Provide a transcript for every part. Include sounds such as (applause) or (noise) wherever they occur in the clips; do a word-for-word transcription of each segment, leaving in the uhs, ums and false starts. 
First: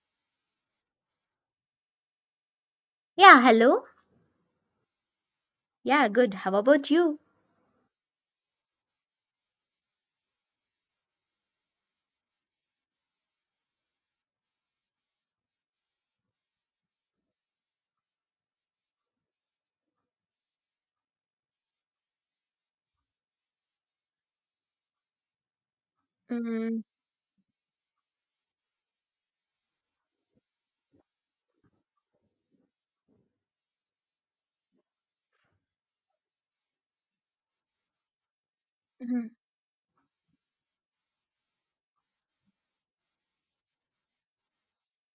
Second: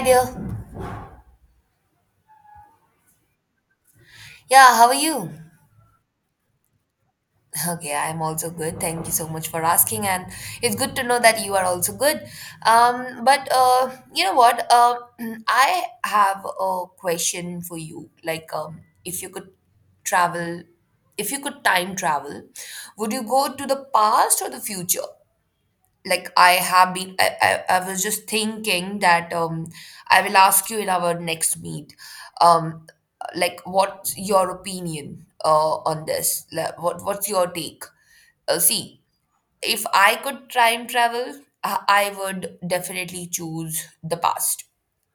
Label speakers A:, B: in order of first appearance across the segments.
A: Hi dear.
B: Yeah, hello.
A: Yeah, how are you?
B: Yeah, good. How about you?
A: Okay, I'm also good. Thank you so much for asking, and it's good to know that you are also good. Um, but uh, you know what? Uh, (clears throat) I have a question for you. Like, um, if you could travel, if you could time travel, would you go to the past or the future? Like I
B: Mm,
A: have been I, I, I was just thinking that um I will ask you in our next meet. um like, what's your opinion uh on this. Like, what what's your take. Uh, see,
B: mhm.
A: if I could time travel, I, I would definitely choose the past.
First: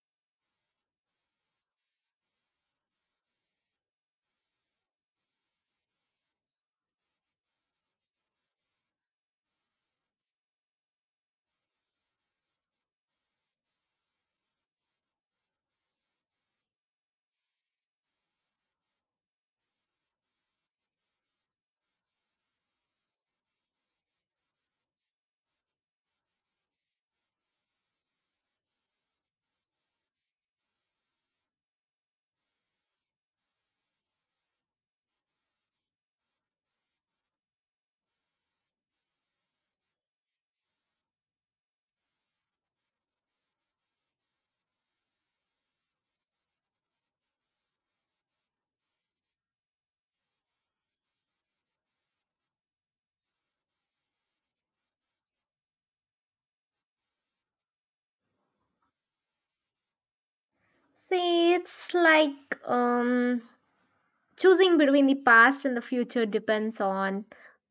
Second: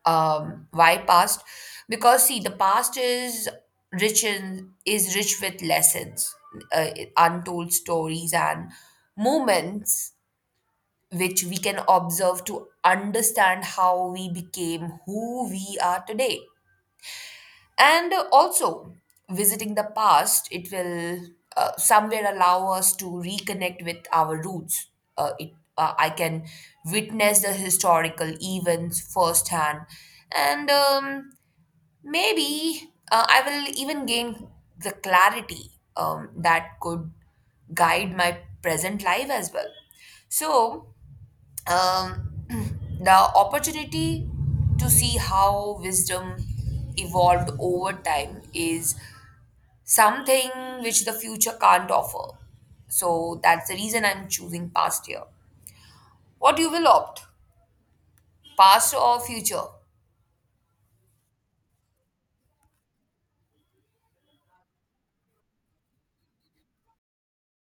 A: um Why past? Because see, the past is rich in is rich with lessons, uh, untold stories and moments which we can observe to understand how we became who we are today. And also, visiting the past, it will, uh, somewhere, allow us to reconnect with our roots. Uh, it, uh, I can witness the historical events firsthand, and um, maybe uh, I will even gain the clarity um, that could guide my present life as well. So, um, (clears throat) the opportunity to see how wisdom evolved over time is something which the future can't offer. So that's the reason I'm choosing past year. What you will opt, past or future?
B: See, it's like um choosing between the past and the future depends on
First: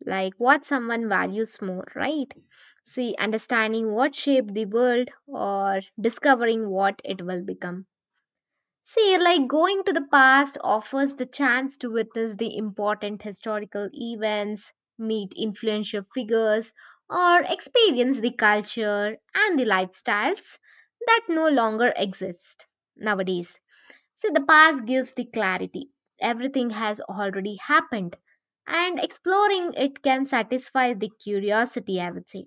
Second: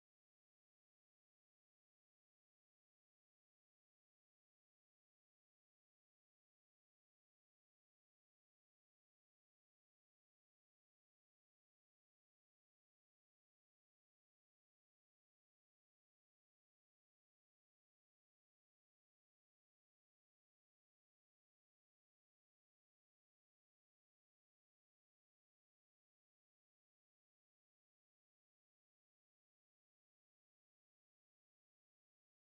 B: like what someone values more, right? See, understanding what shaped the world or discovering what it will become. See, like going to the past offers the chance to witness the important historical events, meet influential figures, or experience the culture and the lifestyles that no longer exist nowadays. See, the past gives the clarity. Everything has already happened, and exploring it can satisfy the curiosity, I would say,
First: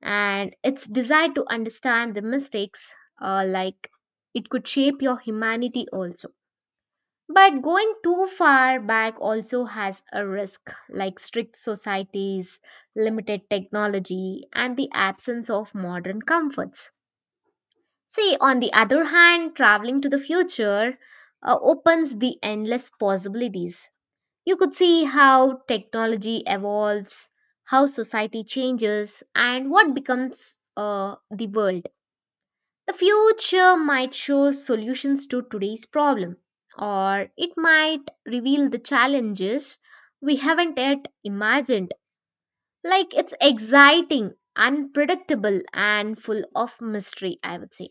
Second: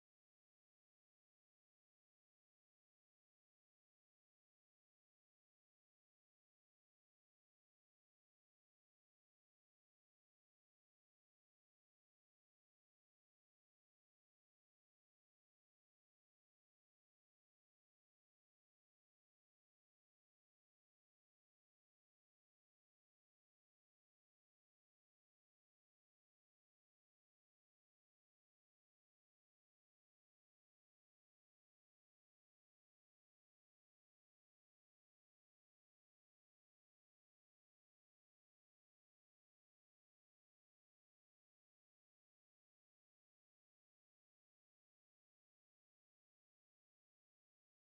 B: and its desire to understand the mistakes, uh, like it could shape your humanity also, but going too far back also has a risk, like strict societies, limited technology, and the absence of modern comforts. See, on the other hand, traveling to the future uh, opens the endless possibilities. You could see how technology evolves, how society changes, and what becomes uh, the world. The future might show solutions to today's problem, or it might reveal the challenges we haven't yet imagined. Like, it's exciting, unpredictable, and full of mystery, I would say.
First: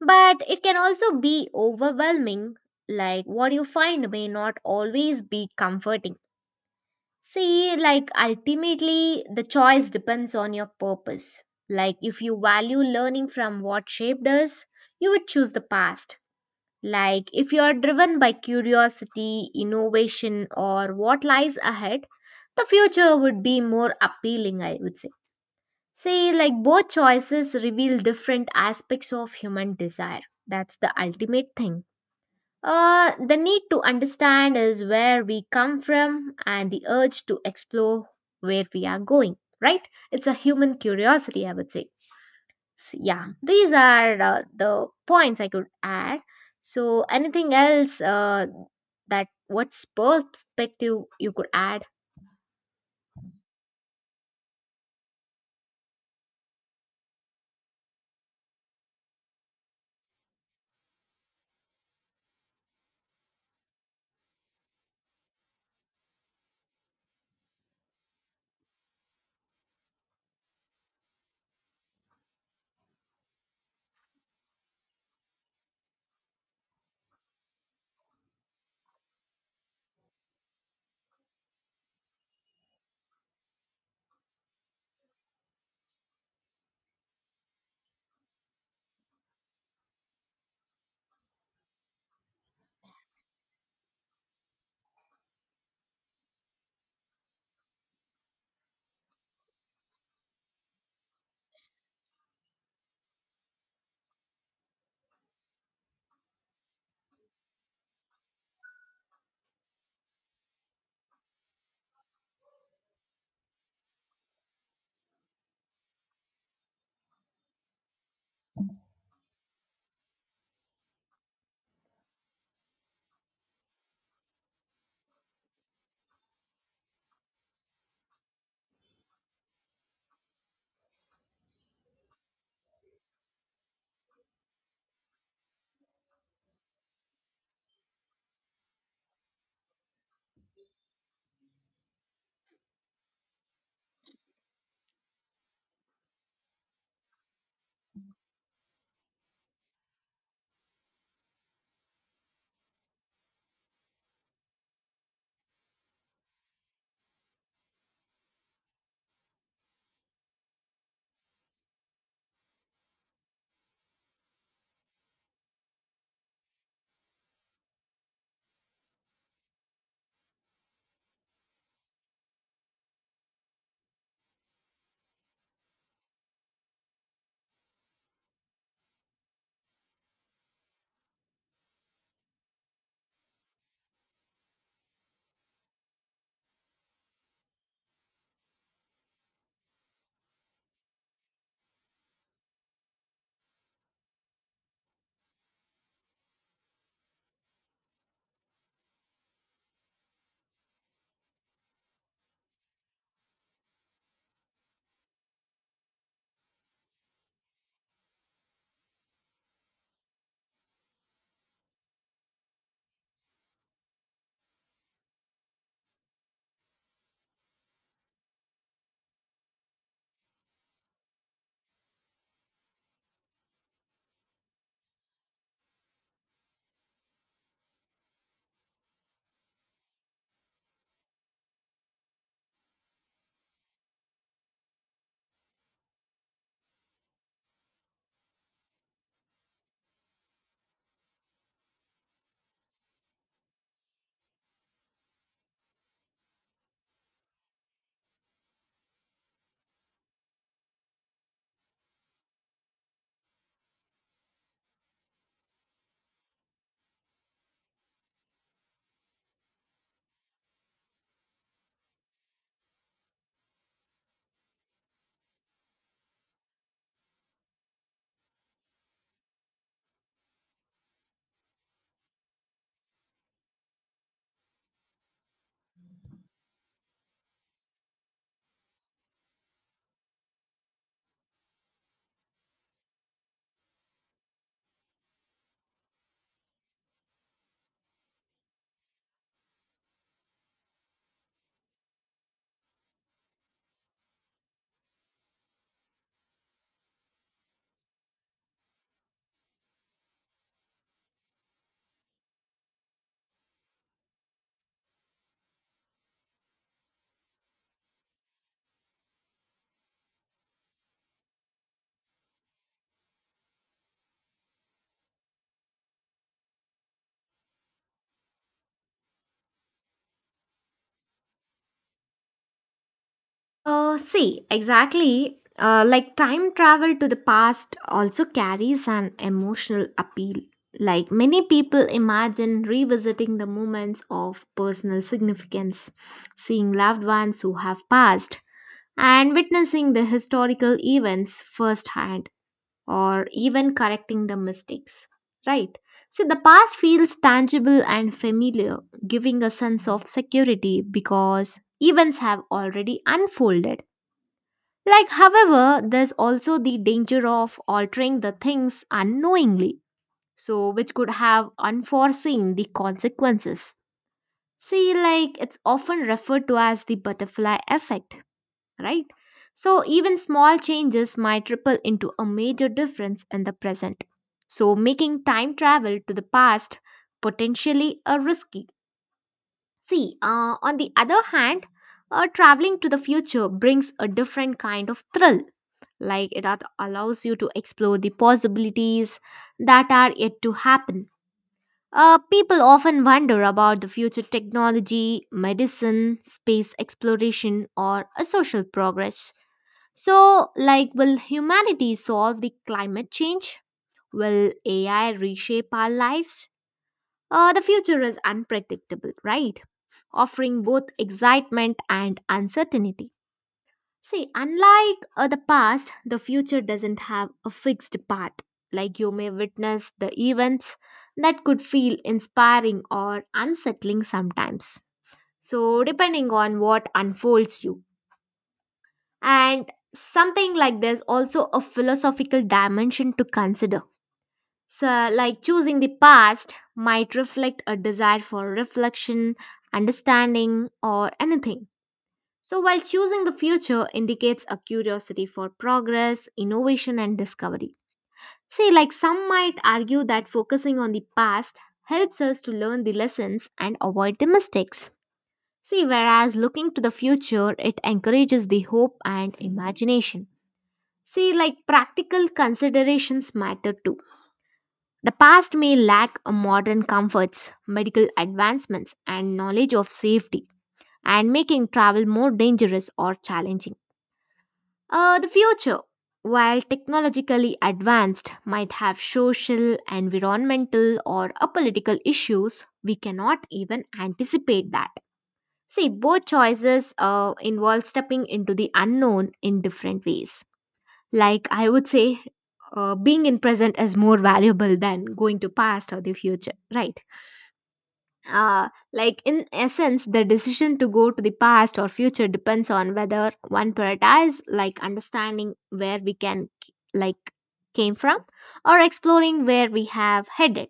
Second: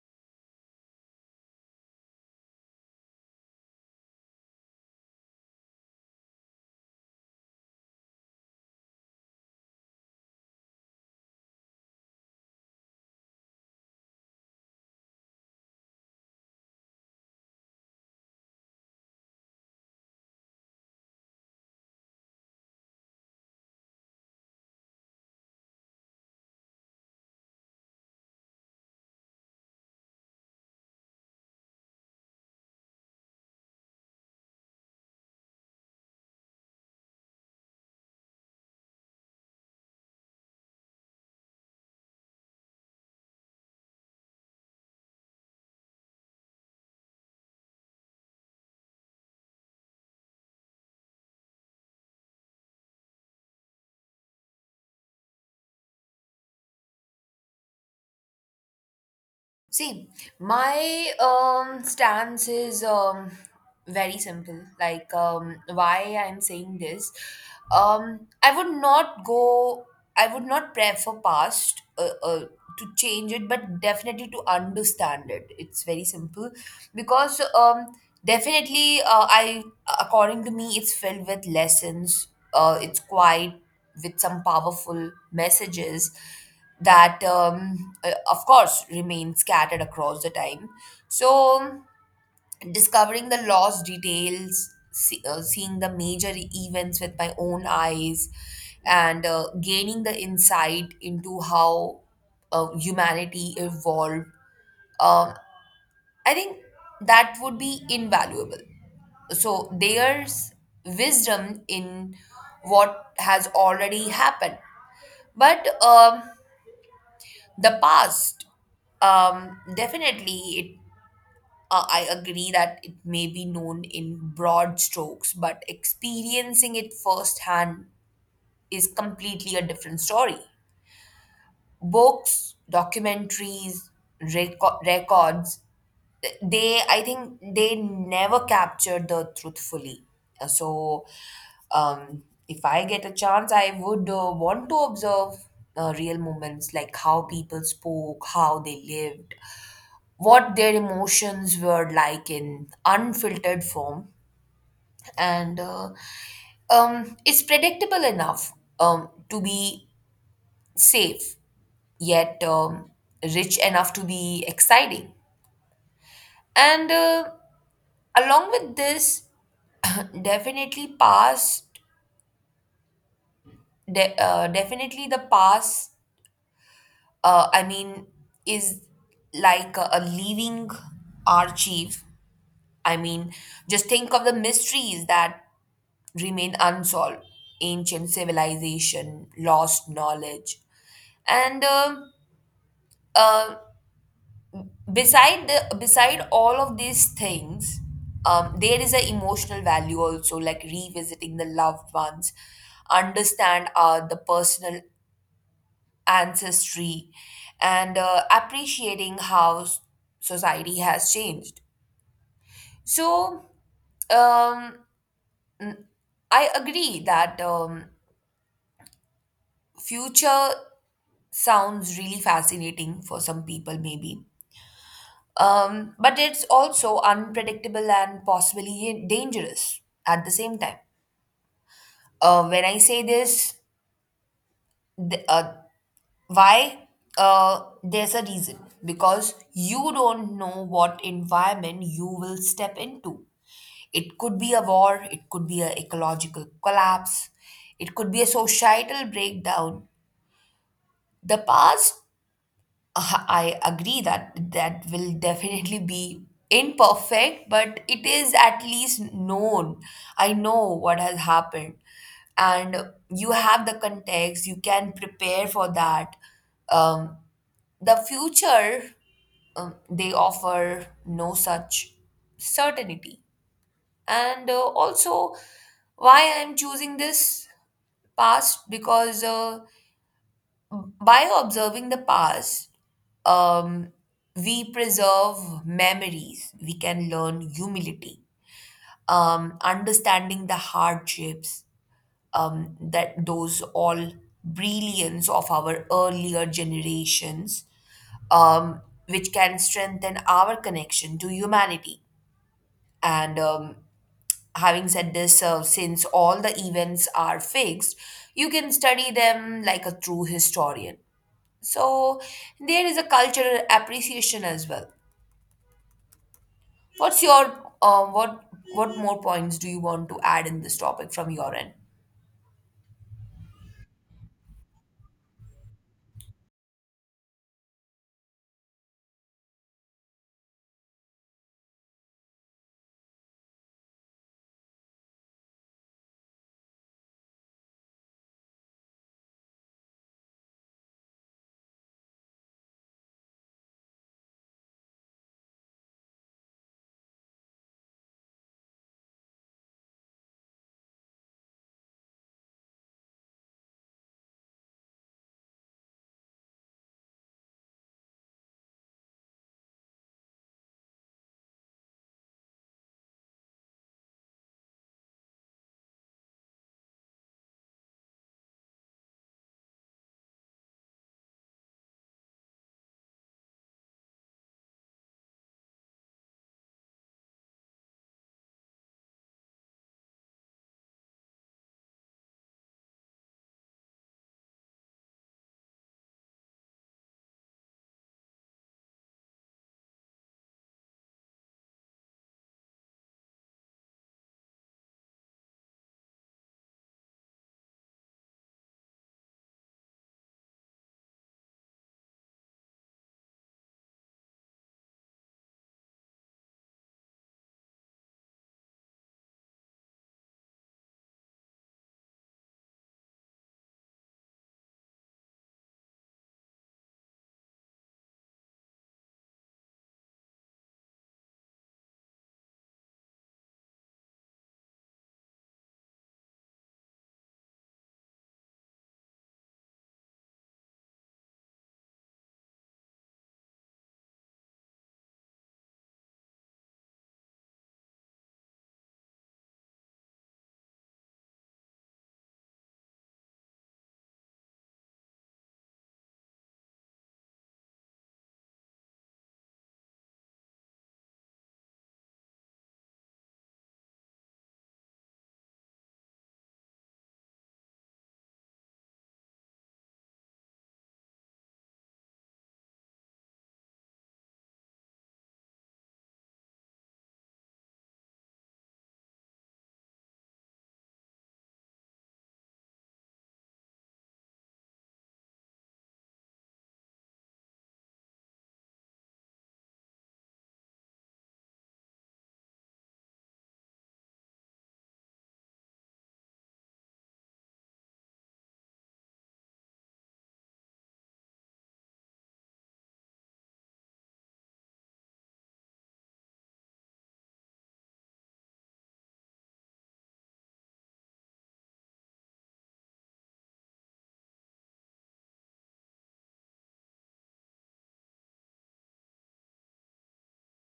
B: But it can also be overwhelming, like what you find may not always be comforting. See, like ultimately, the choice depends on your purpose. Like, if you value learning from what shaped us, you would choose the past. Like, if you are driven by curiosity, innovation, or what lies ahead, the future would be more appealing, I would say. See, like, both choices reveal different aspects of human desire. That's the ultimate thing. Uh, the need to understand is where we come from and the urge to explore where we are going, right? It's a human curiosity, I would say. S- yeah, these are uh, the points I could add. So, anything else uh, that what's perspective you could add?
A: See, my um, stance is um, very simple. Like, um, why I'm saying this, um, I would not go. I would not prefer past uh, uh, to change it, but definitely to understand it. It's very simple because um, definitely, uh, I according to me, it's filled with lessons. Uh, it's quite with some powerful messages that, um, uh, of course, remain scattered across the time. So, discovering the lost details, see, uh, seeing the major events with my own eyes, and uh, gaining the insight into how uh, humanity evolved, um, I think that would be invaluable. So, there's wisdom in what has already happened. But um, The past, um, definitely, it, uh, I agree that it may be known in broad strokes, but experiencing it firsthand is completely a different story. Books, documentaries, reco- records, they, I think, they never capture the truth fully. Uh, So, um, if I get a chance, I would, uh, want to observe uh, real moments, like how people spoke, how they lived, what their emotions were like in unfiltered form. And uh, um, It's predictable enough um, to be safe, yet um, rich enough to be exciting. And uh, along with this, definitely past, de- uh, definitely the past, uh, i mean is like a, a living archive. i mean just think of the mysteries that remain unsolved. Ancient civilization, lost knowledge, and um uh, beside the, beside all of these things, um, there is an emotional value also, like revisiting the loved ones, understand uh, the personal ancestry, and uh, appreciating how s- society has changed. So um, I agree that um, future sounds really fascinating for some people, maybe. Um, but it's also unpredictable and possibly dangerous at the same time. Uh, when I say this, th- uh, why? Uh, there's a reason because you don't know what environment you will step into. It could be a war, it could be an ecological collapse, it could be a societal breakdown. The past, Uh, I agree that that will definitely be imperfect, but it is at least known. I know what has happened, and you have the context, you can prepare for that. Um, the future, um, they offer no such certainty. And uh, also, why I'm choosing this past because. Uh, by observing the past, um, we preserve memories, we can learn humility, um, understanding the hardships um, that those all brilliance of our earlier generations, um, which can strengthen our connection to humanity. And um, Having said this, uh, since all the events are fixed, you can study them like a true historian, so there is a cultural appreciation as well. What's your um, what what more points do you want to add in this topic from your end?
B: Uh, see, exactly. Uh, like, time travel to the past also carries an emotional appeal. Like, many people imagine revisiting the moments of personal significance, seeing loved ones who have passed, and witnessing the historical events firsthand, or even correcting the mistakes. Right? So the past feels tangible and familiar, giving a sense of security because events have already unfolded. Like, however, there's also the danger of altering the things unknowingly, so which could have unforeseen the consequences. See, like, it's often referred to as the butterfly effect, right? So, even small changes might ripple into a major difference in the present. So, making time travel to the past potentially a risky. See, uh, on the other hand, uh, traveling to the future brings a different kind of thrill, like that allows you to explore the possibilities that are yet to happen. Uh, people often wonder about the future technology, medicine, space exploration, or uh, social progress. So, like, will humanity solve the climate change? Will A I reshape our lives? Uh, the future is unpredictable, right? Offering both excitement and uncertainty. See, unlike uh, the past, the future doesn't have a fixed path. Like, you may witness the events that could feel inspiring or unsettling sometimes. So, depending on what unfolds you. And something like there's also a philosophical dimension to consider. So, like, choosing the past might reflect a desire for reflection, understanding, or anything, so while choosing the future indicates a curiosity for progress, innovation, and discovery. See, like, some might argue that focusing on the past helps us to learn the lessons and avoid the mistakes. See, whereas looking to the future, it encourages the hope and imagination. See, like practical considerations matter too. The past may lack a modern comforts, medical advancements, and knowledge of safety, and making travel more dangerous or challenging. Uh, the future, while technologically advanced, might have social, environmental, or a political issues, we cannot even anticipate that. See, both choices uh, involve stepping into the unknown in different ways. Like, I would say, uh, being in present is more valuable than going to past or the future, right? Uh, like, in essence, the decision to go to the past or future depends on whether one prioritize, like understanding where we can like came from, or exploring where we have headed.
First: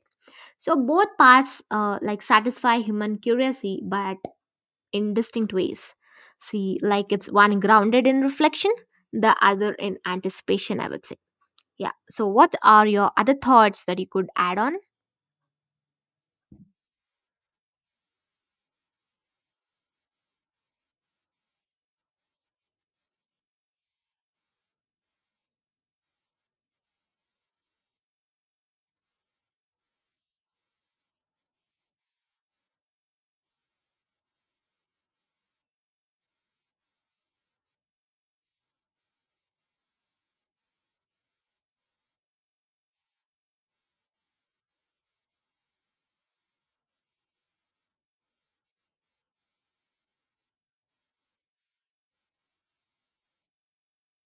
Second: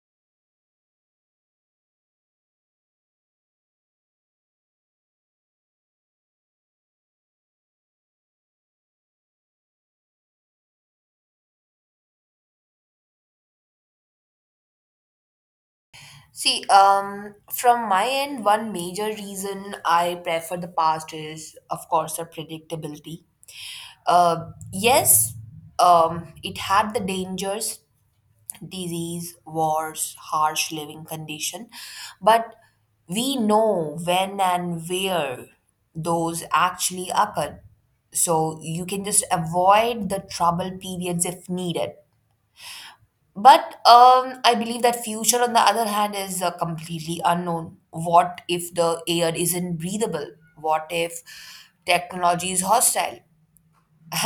B: So both paths uh, like satisfy human curiosity but in distinct ways. See, like, it's one grounded in reflection, the other in anticipation, I would say. Yeah. So what are your other thoughts that you could add on?
A: See, um, from my end, one major reason I prefer the past is, of course, the predictability. Uh, yes, um, it had the dangers, disease, wars, harsh living condition, but we know when and where those actually occur. So you can just avoid the trouble periods if needed. But um, I believe that future, on the other hand, is uh, completely unknown. What if the air isn't breathable? What if technology is hostile?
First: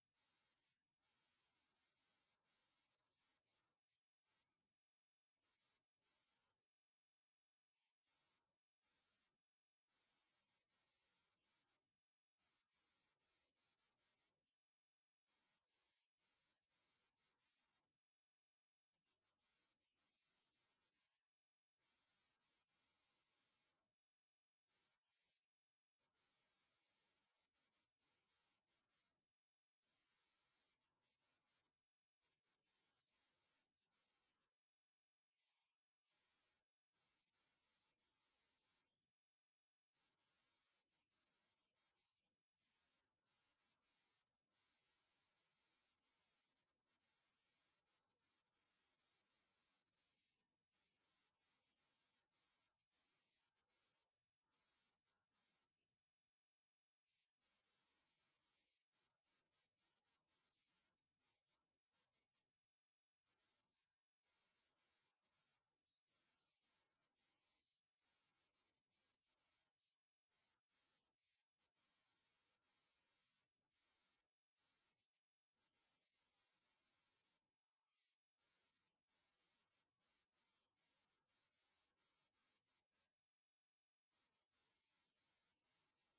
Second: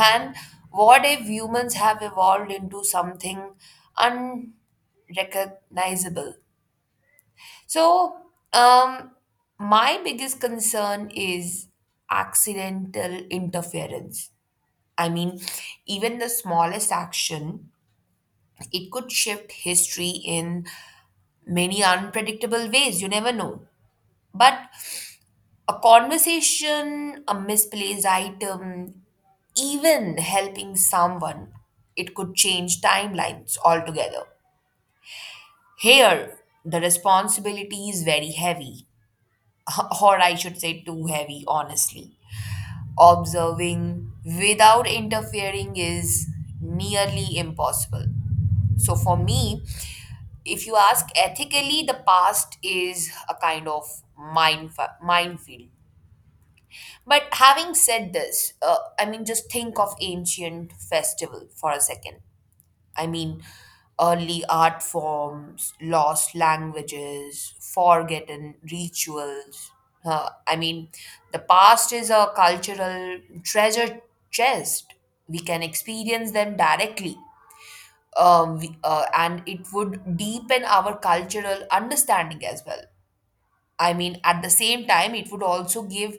A: And what if humans have evolved into something unrecognizable? So, um, my biggest concern is accidental interference. I mean, even the smallest action, it could shift history in many unpredictable ways. You never know. But A conversation, a misplaced item, even helping someone, it could change timelines altogether. Here, the responsibility is very heavy, (laughs) or I should say, too heavy, honestly. Observing without interfering is nearly impossible. So, for me, if you ask ethically, the past is a kind of mind, minefield. But having said this, uh, I mean, just think of ancient festival for a second. I mean, early art forms, lost languages, forgotten rituals. Uh, I mean, the past is a cultural treasure chest. We can experience them directly, um, we- uh, and it would deepen our cultural understanding as well. I mean, at the same time, it would also give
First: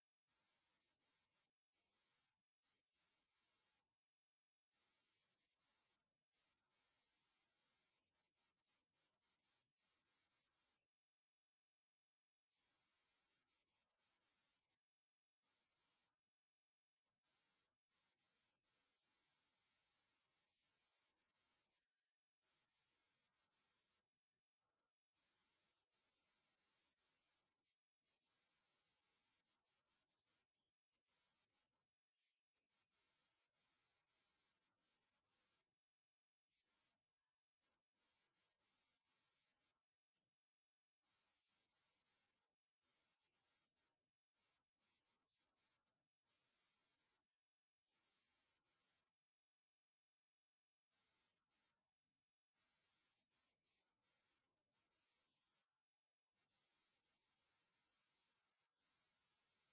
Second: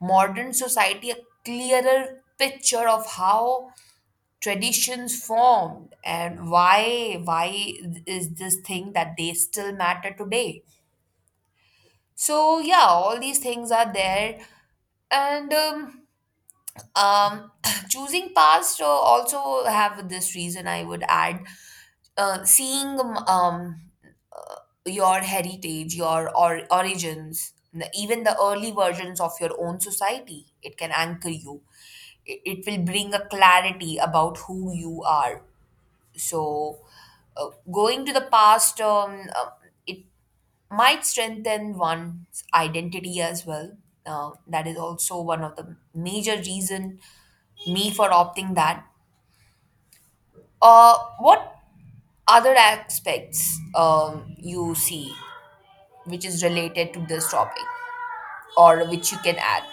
A: modern society a clearer picture of how traditions formed and why why is this thing that they still matter today. So yeah, all these things are there, and um, um, (clears throat) choosing past uh, also have this reason I would add, uh, seeing, um, um, uh, your heritage, your or origins, n- even the early versions of your own society, it can anchor you. It, it will bring a clarity about who you are. So, uh, going to the past, um, uh, it might strengthen one's identity as well. Uh, that is also one of the major reason me for opting that. Uh, what other aspects um, you see which is related to this topic or which you can add?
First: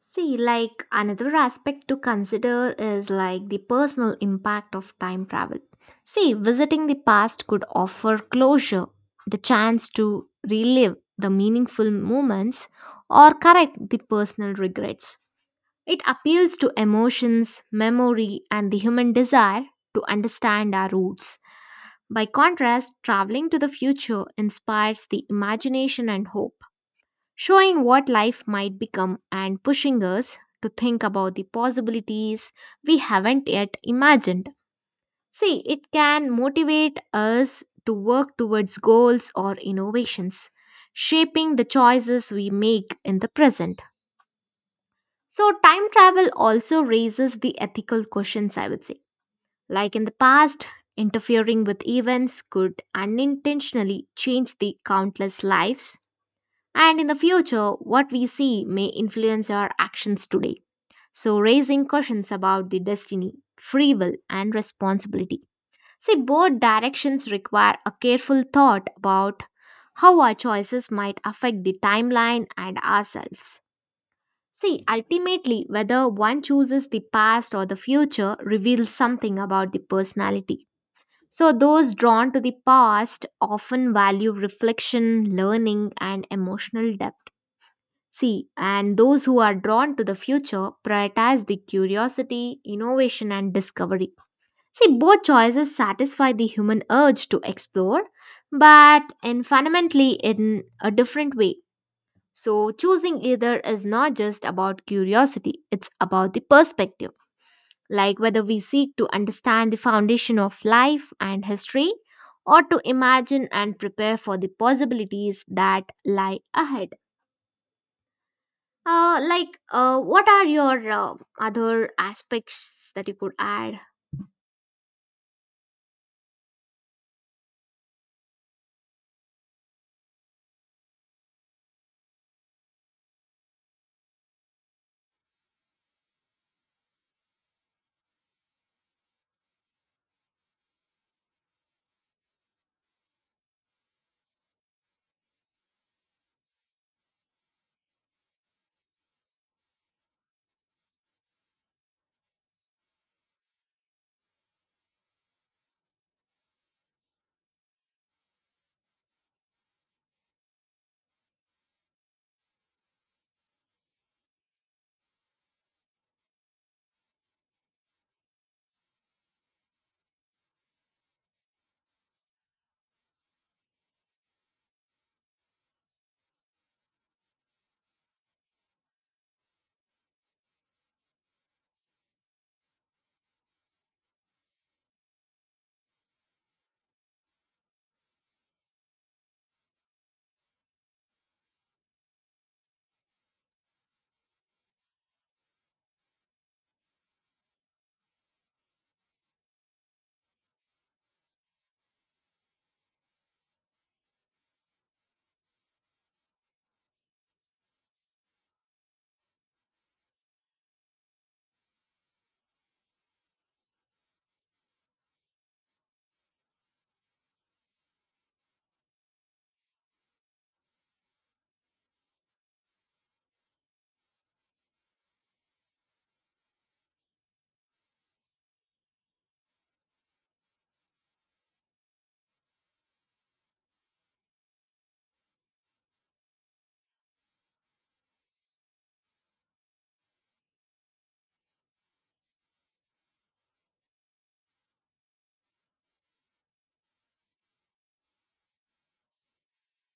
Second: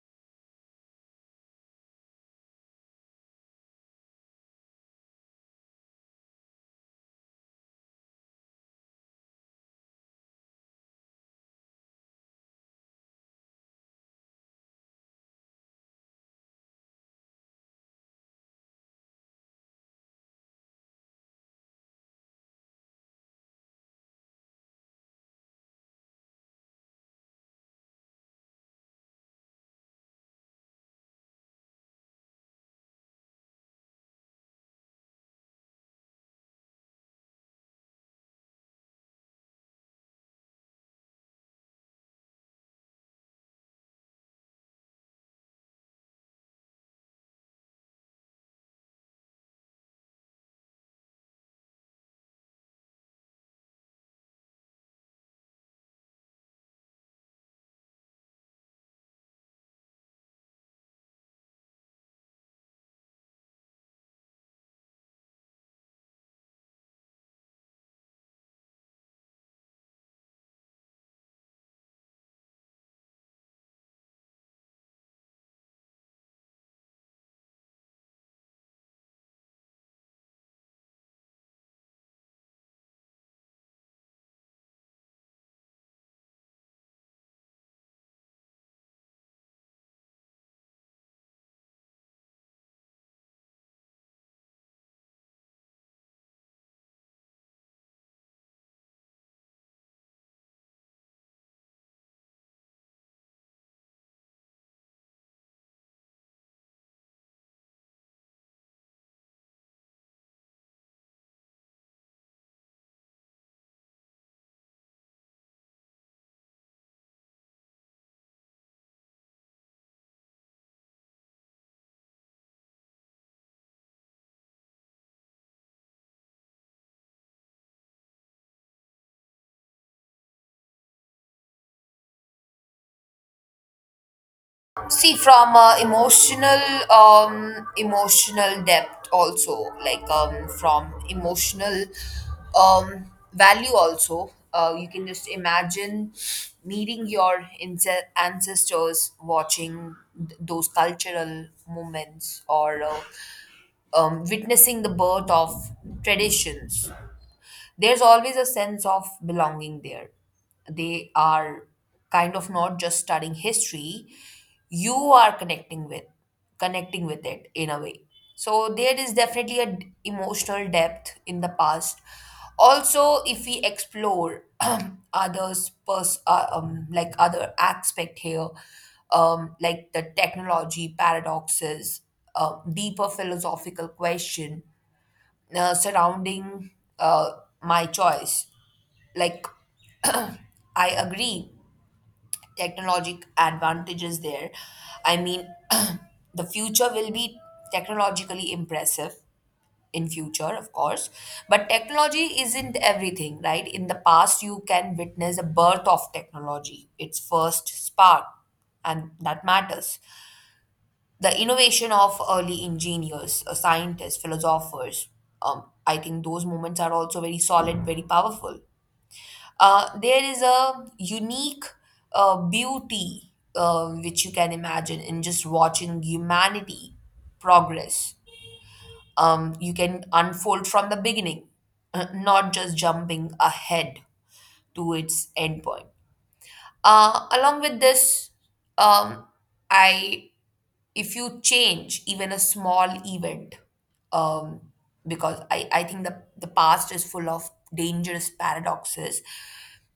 B: See, like, another aspect to consider is like the personal impact of time travel. See, visiting the past could offer closure, the chance to relive the meaningful moments or correct the personal regrets. It appeals to emotions, memory, and the human desire to understand our roots. By contrast, traveling to the future inspires the imagination and hope, showing what life might become and pushing us to think about the possibilities we haven't yet imagined. See, it can motivate us to work towards goals or innovations, shaping the choices we make in the present. So, time travel also raises the ethical questions, I would say. Like, in the past, interfering with events could unintentionally change the countless lives, and in the future, what we see may influence our actions today. So, raising questions about the destiny, free will, and responsibility. See, both directions require a careful thought about how our choices might affect the timeline and ourselves. See, ultimately, whether one chooses the past or the future reveals something about the personality. So, those drawn to the past often value reflection, learning, and emotional depth. See, and those who are drawn to the future prioritize the curiosity, innovation, and discovery. See, both choices satisfy the human urge to explore, but in fundamentally in a different way. So, choosing either is not just about curiosity, it's about the perspective, like whether we seek to understand the foundation of life and history or to imagine and prepare for the possibilities that lie ahead. Uh, like, uh, what are your uh, other aspects that you could add?
A: See, from uh, emotional um, emotional depth also, like um, from emotional um, value also, uh, you can just imagine meeting your ince- ancestors, watching th- those cultural moments, or uh, um, witnessing the birth of traditions. There's always a sense of belonging there. They are kind of not just studying history, you are connecting with connecting with it in a way. So there is definitely an emotional depth in the past. Also, if we explore (clears throat) others pers- uh, um, like other aspect here, um, like the technology paradoxes, uh, deeper philosophical question uh, surrounding uh, my choice. Like, I agree, technologic advantages there. I mean, (clears throat) the future will be technologically impressive in future, of course, but technology isn't everything, right? In the past you can witness a birth of technology, its first spark, and that matters. The innovation of early engineers, uh, scientists, philosophers, um, I think those moments are also very solid, very powerful. Uh, there is a unique uh, beauty uh, which you can imagine in just watching humanity progress. Um, you can unfold from the beginning, uh, not just jumping ahead to its endpoint. Uh, along with this, um, I if you change even a small event, um, because I, I think the, the past is full of dangerous paradoxes.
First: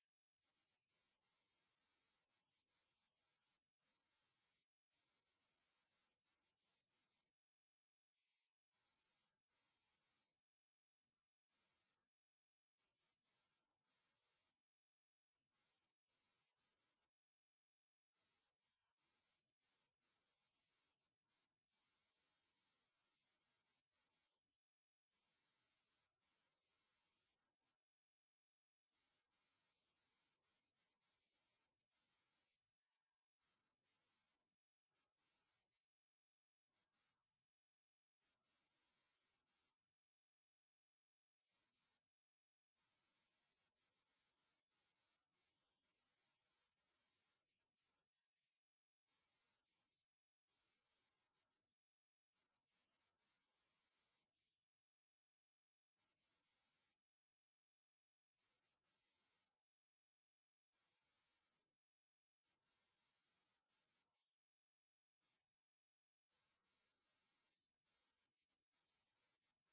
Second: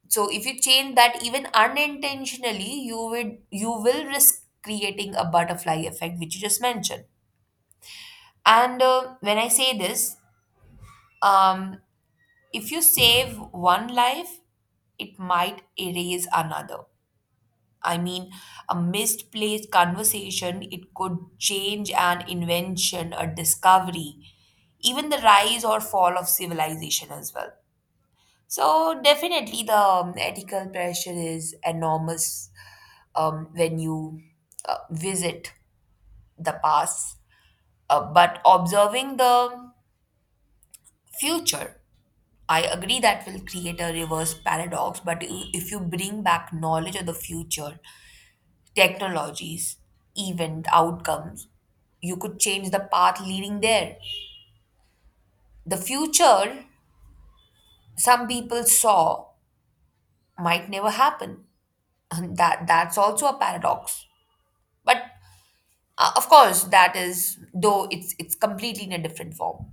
A: So if you change that even unintentionally, you would you will risk creating a butterfly effect, which you just mentioned. And uh, when I say this, um, if you save one life, it might erase another. I mean, a misplaced conversation, it could change an invention, a discovery, even the rise or fall of civilization as well. So definitely the, um, ethical pressure is enormous um, when you uh, visit the past. Uh, but observing the future, I agree that will create a reverse paradox. But i- if you bring back knowledge of the future, technologies, event outcomes, you could change the path leading there. The future some people saw might never happen. (laughs) that that's also a paradox. But Uh, of course, that is though it's it's completely in a different form.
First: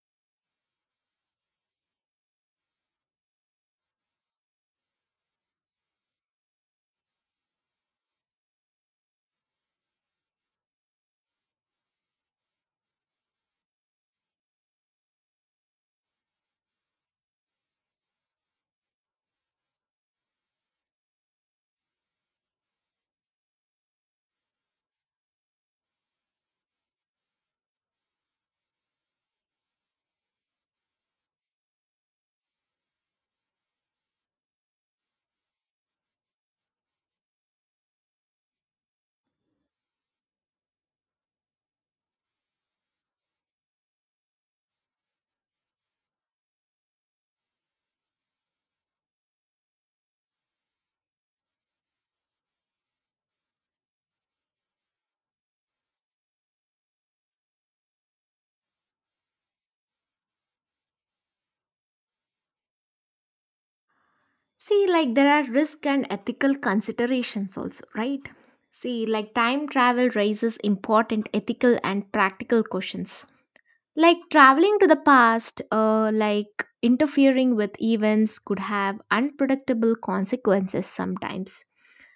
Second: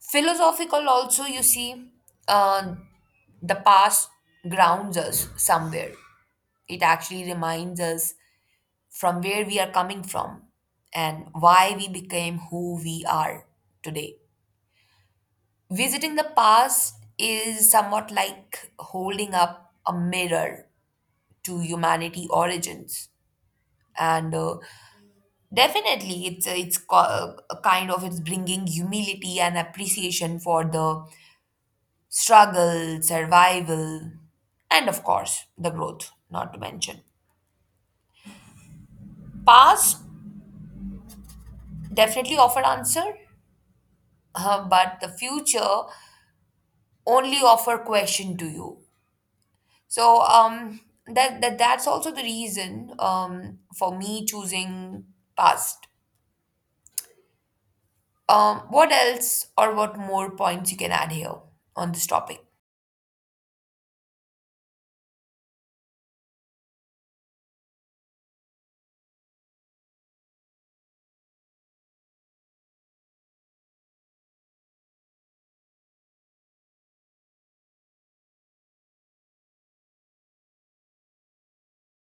A: Philosophical also, you see, uh, the past grounds us somewhere. It actually reminds us from where we are coming from and why we became who we are today. Visiting the past is somewhat like holding up a mirror to humanity origins, and uh, definitely, it's it's co- a kind of it's bringing humility and appreciation for the struggle, survival, and of course the growth. Not to mention, past definitely offer answer, uh, but the future only offer question to you. So um, that, that that's also the reason um for me choosing past. Um, what else or what more points you can add here on this topic?
B: See, like, there are risk and ethical considerations also, right? See, like, time travel raises important ethical and practical questions. Like, traveling to the past, uh, like, interfering with events could have unpredictable consequences sometimes.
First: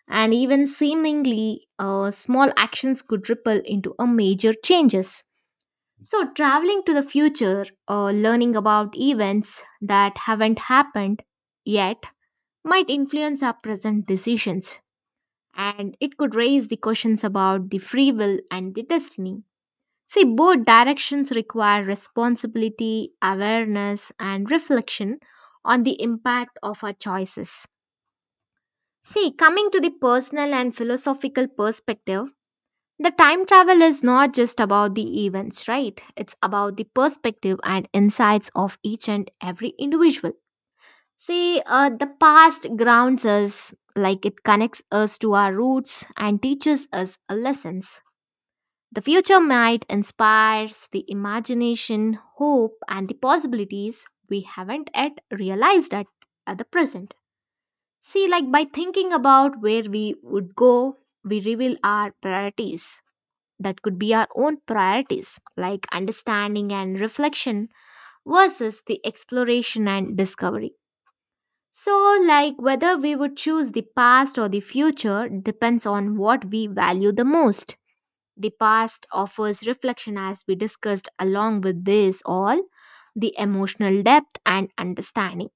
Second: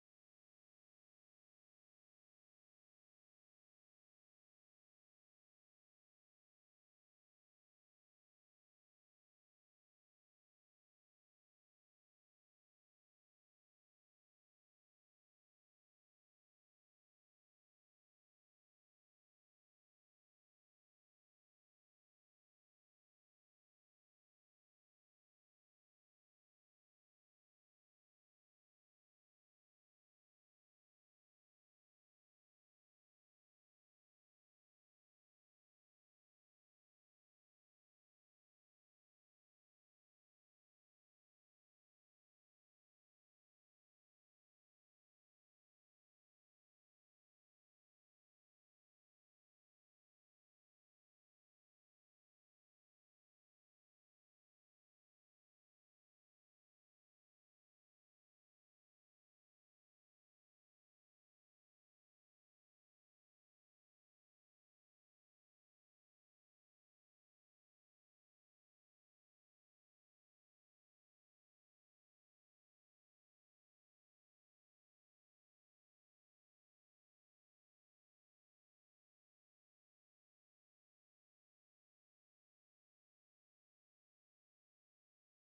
B: And even seemingly uh, small actions could ripple into a major changes. So, traveling to the future or learning about events that haven't happened yet might influence our present decisions, and it could raise the questions about the free will and the destiny. See, both directions require responsibility, awareness, and reflection on the impact of our choices. See, coming to the personal and philosophical perspective, the time travel is not just about the events, right? It's about the perspective and insights of each and every individual. See, uh, the past grounds us, like it connects us to our roots and teaches us lessons. The future might inspires the imagination, hope, and the possibilities we haven't yet realized at, at the present. See, like, by thinking about where we would go, we reveal our priorities that could be our own priorities, like understanding and reflection versus the exploration and discovery. So, like, whether we would choose the past or the future depends on what we value the most. The past offers reflection, as we discussed, along with this, all the emotional depth and understanding,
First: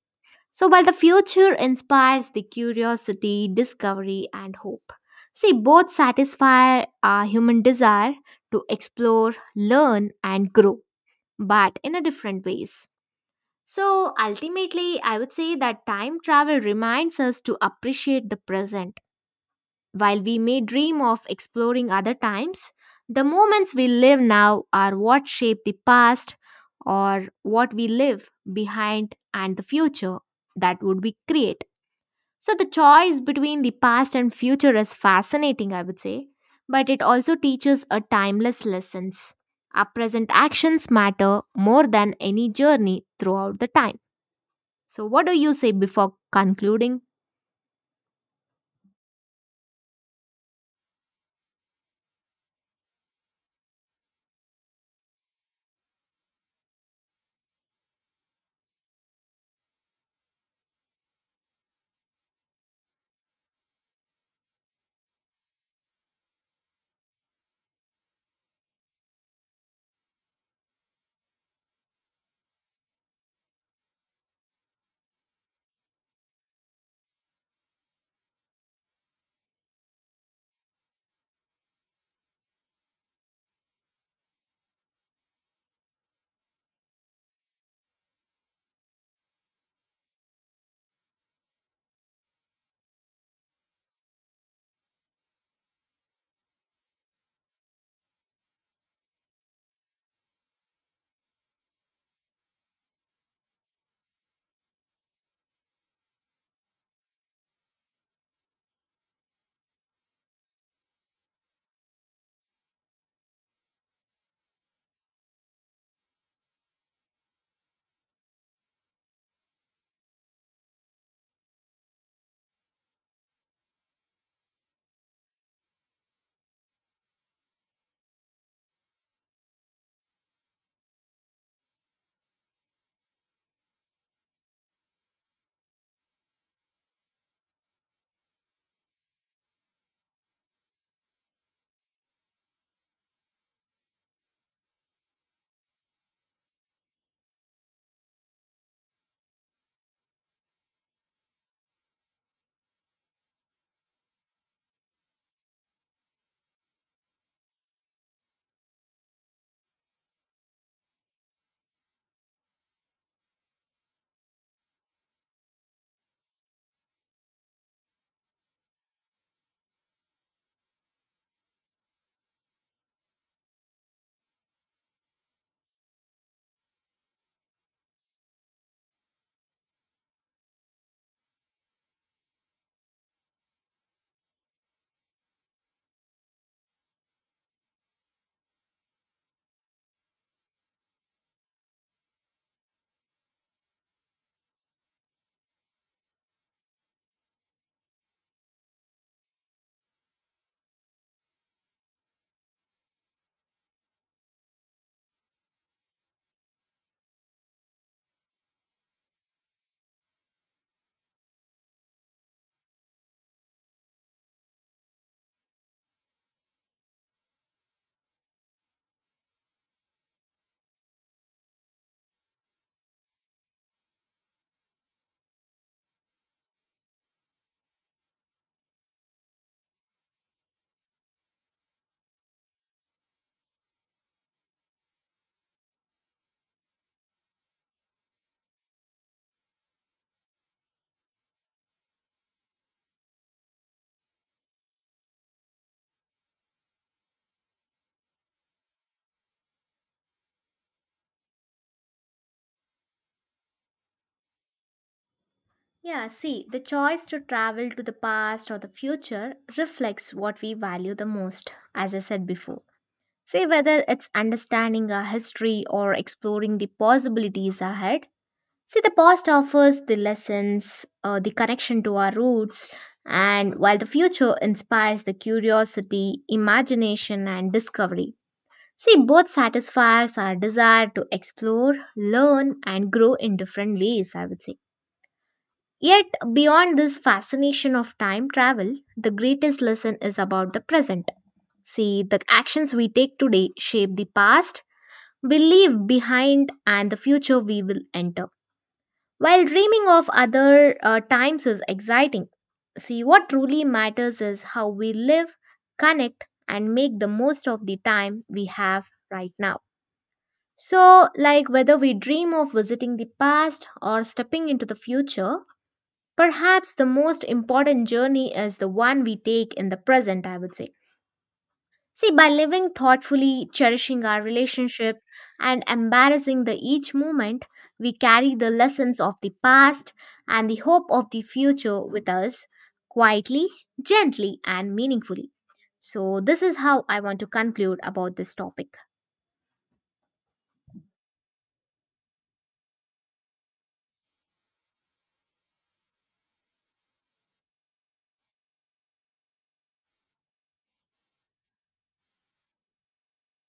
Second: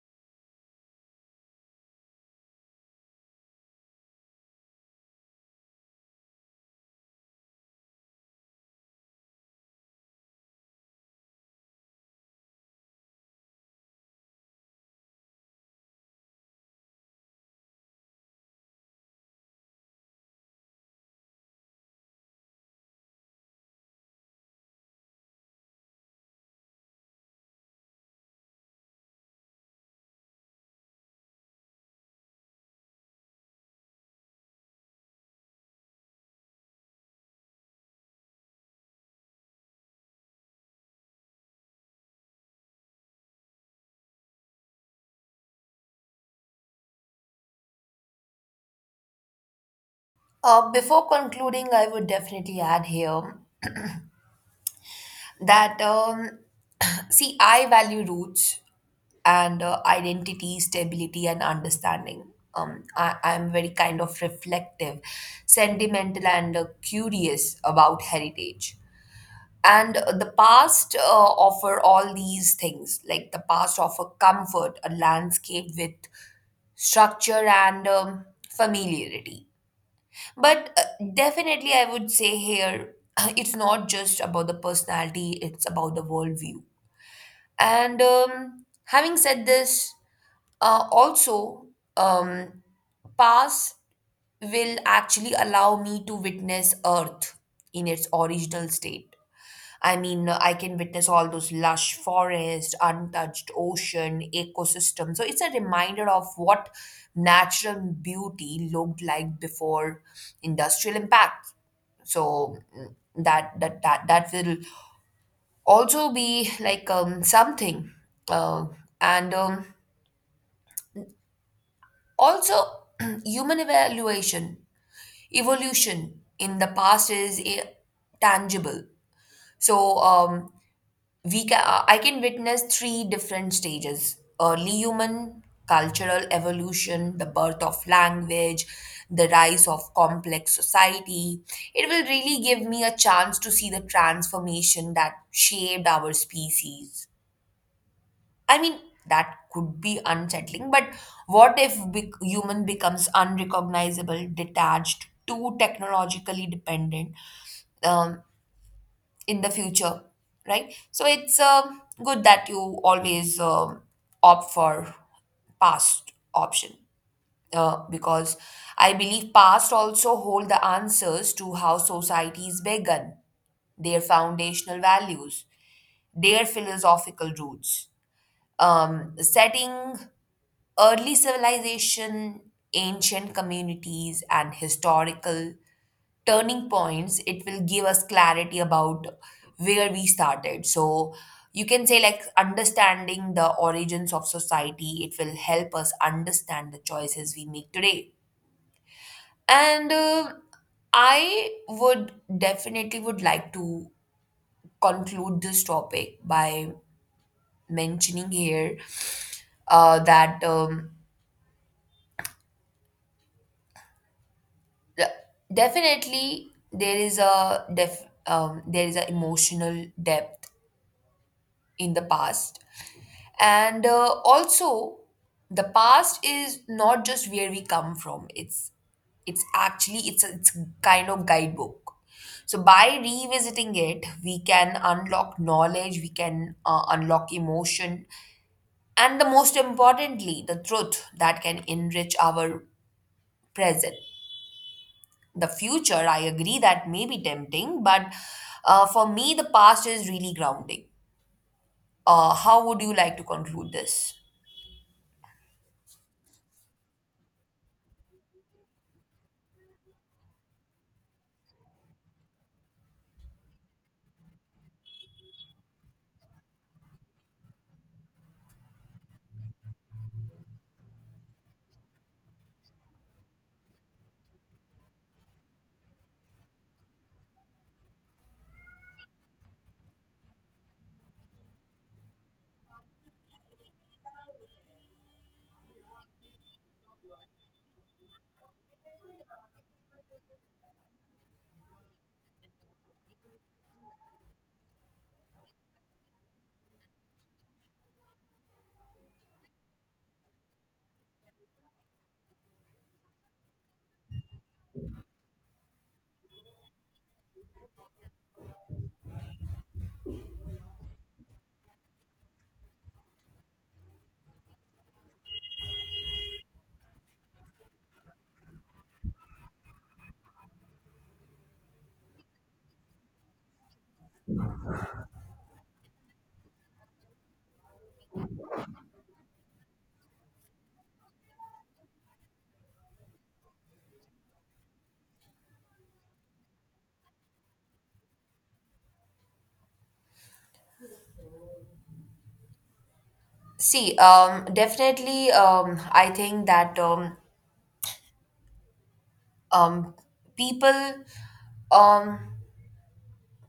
B: so while the future inspires the curiosity, discovery, and hope, see, both satisfy our human desire to explore, learn, and grow, but in a different ways. So, ultimately, I would say that time travel reminds us to appreciate the present. While we may dream of exploring other times, the moments we live now are what shape the past or what we live behind and the future that would we create. So the choice between the past and future is fascinating, I would say, but it also teaches a timeless lessons. Our present actions matter more than any journey throughout the time. So what do you say before concluding?
A: Uh, before concluding, I would definitely add here that, um, (clears throat) see, I value roots and uh, identity, stability, and understanding. Um, I, I'm very kind of reflective, sentimental, and uh, curious about heritage. And uh, the past uh, offer all these things. Like the past offer comfort, a landscape with structure and um, familiarity. But uh, definitely, I would say here (laughs) (clears throat) it's not just about the personality, it's about the worldview. And um, having said this, uh, also, um, pass will actually allow me to witness Earth in its original state. I mean, uh, I can witness all those lush forests, untouched ocean, ecosystem. So it's a reminder of what natural beauty looked like before industrial impact. So mm, that that that that will also be like um, something uh, and um, also. (clears throat) Human evaluation evolution in the past is eh, tangible. So um, we can, I can witness three different stages: early human, cultural evolution, the birth of language, the rise of complex society. It will really give me a chance to see the transformation that shaped our species. I mean, that could be unsettling, but what if bec human becomes unrecognizable, detached, too technologically dependent? Um, in the future, right? So it's um good that you always um opt for past option, uh, because I believe past also hold the answers to how societies began, their foundational values, their philosophical roots. Um, setting early civilization, ancient communities, and historical turning points, it will give us clarity about where we started. So you can say, like, understanding the origins of society, it will help us understand the choices we make today. And uh, I would definitely would like to conclude this topic by mentioning here uh, that um, de- definitely there is a def- um, there is an emotional depth in the past. And uh, also, the past is not just where we come from. It's it's actually it's a, it's kind of guidebook. So by revisiting it, we can unlock knowledge, we can uh, unlock emotion, and the most importantly, the truth that can enrich our present. The future, I agree, that may be tempting, but uh, for me, the past is really grounding. Uh, how would you like to conclude this?
B: Yeah, see, the choice to travel to the past or the future reflects what we value the most, as I said before. Say whether it's understanding our history or exploring the possibilities ahead, see, the past offers the lessons, uh, the connection to our roots, and while the future inspires the curiosity, imagination, and discovery. See, both satisfies our desire to explore, learn, and grow in different ways, I would say. Yet, beyond this fascination of time travel, the greatest lesson is about the present. See, the actions we take today shape the past, we leave behind, and the future we will enter. While dreaming of other uh, times is exciting, see what truly matters is how we live, connect, and make the most of the time we have right now. So, like, whether we dream of visiting the past or stepping into the future, perhaps the most important journey is the one we take in the present, I would say. See, by living thoughtfully, cherishing our relationship, and embarrassing the each moment, we carry the lessons of the past and the hope of the future with us quietly, gently, and meaningfully. So, this is how I want to conclude about this topic.
A: See, um, definitely, um, I think that um, um, people um,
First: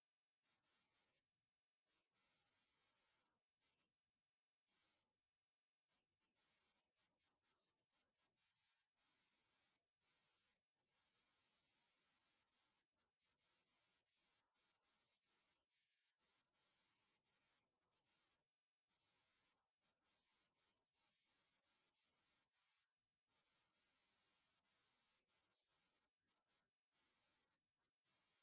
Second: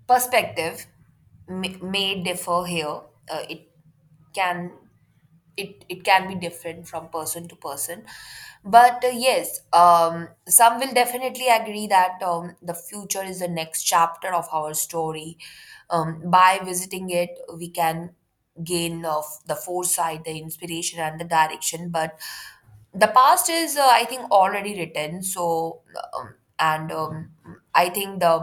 A: perspective may, may differ here. Uh, it can it it can be different from person to person, but uh, yes, um, some will definitely agree that um, the future is the next chapter of our story. Um, by visiting it, we can gain of the foresight, the inspiration, and the direction, but the past is uh, I think already written. So um, and um, I think the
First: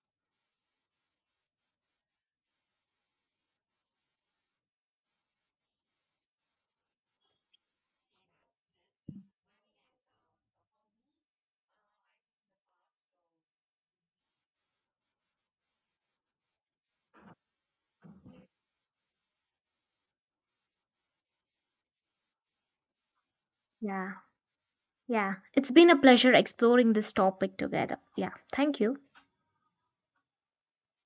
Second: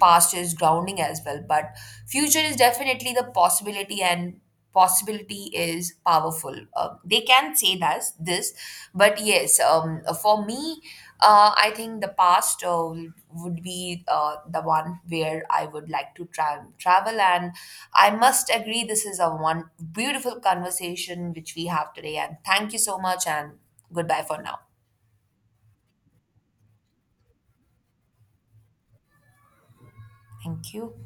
A: past is grounding as well, but future is definitely the possibility, and possibility is powerful, um, they can say that this. But yes, um, for me, uh, I think the past uh, would be uh, the one where I would like to tra- travel. And I must agree this is a one beautiful conversation which we have today, and thank you so much. And
B: Yeah,
A: goodbye for now.
B: yeah, it's been a pleasure exploring this topic together. Yeah, thank you.
A: Thank you.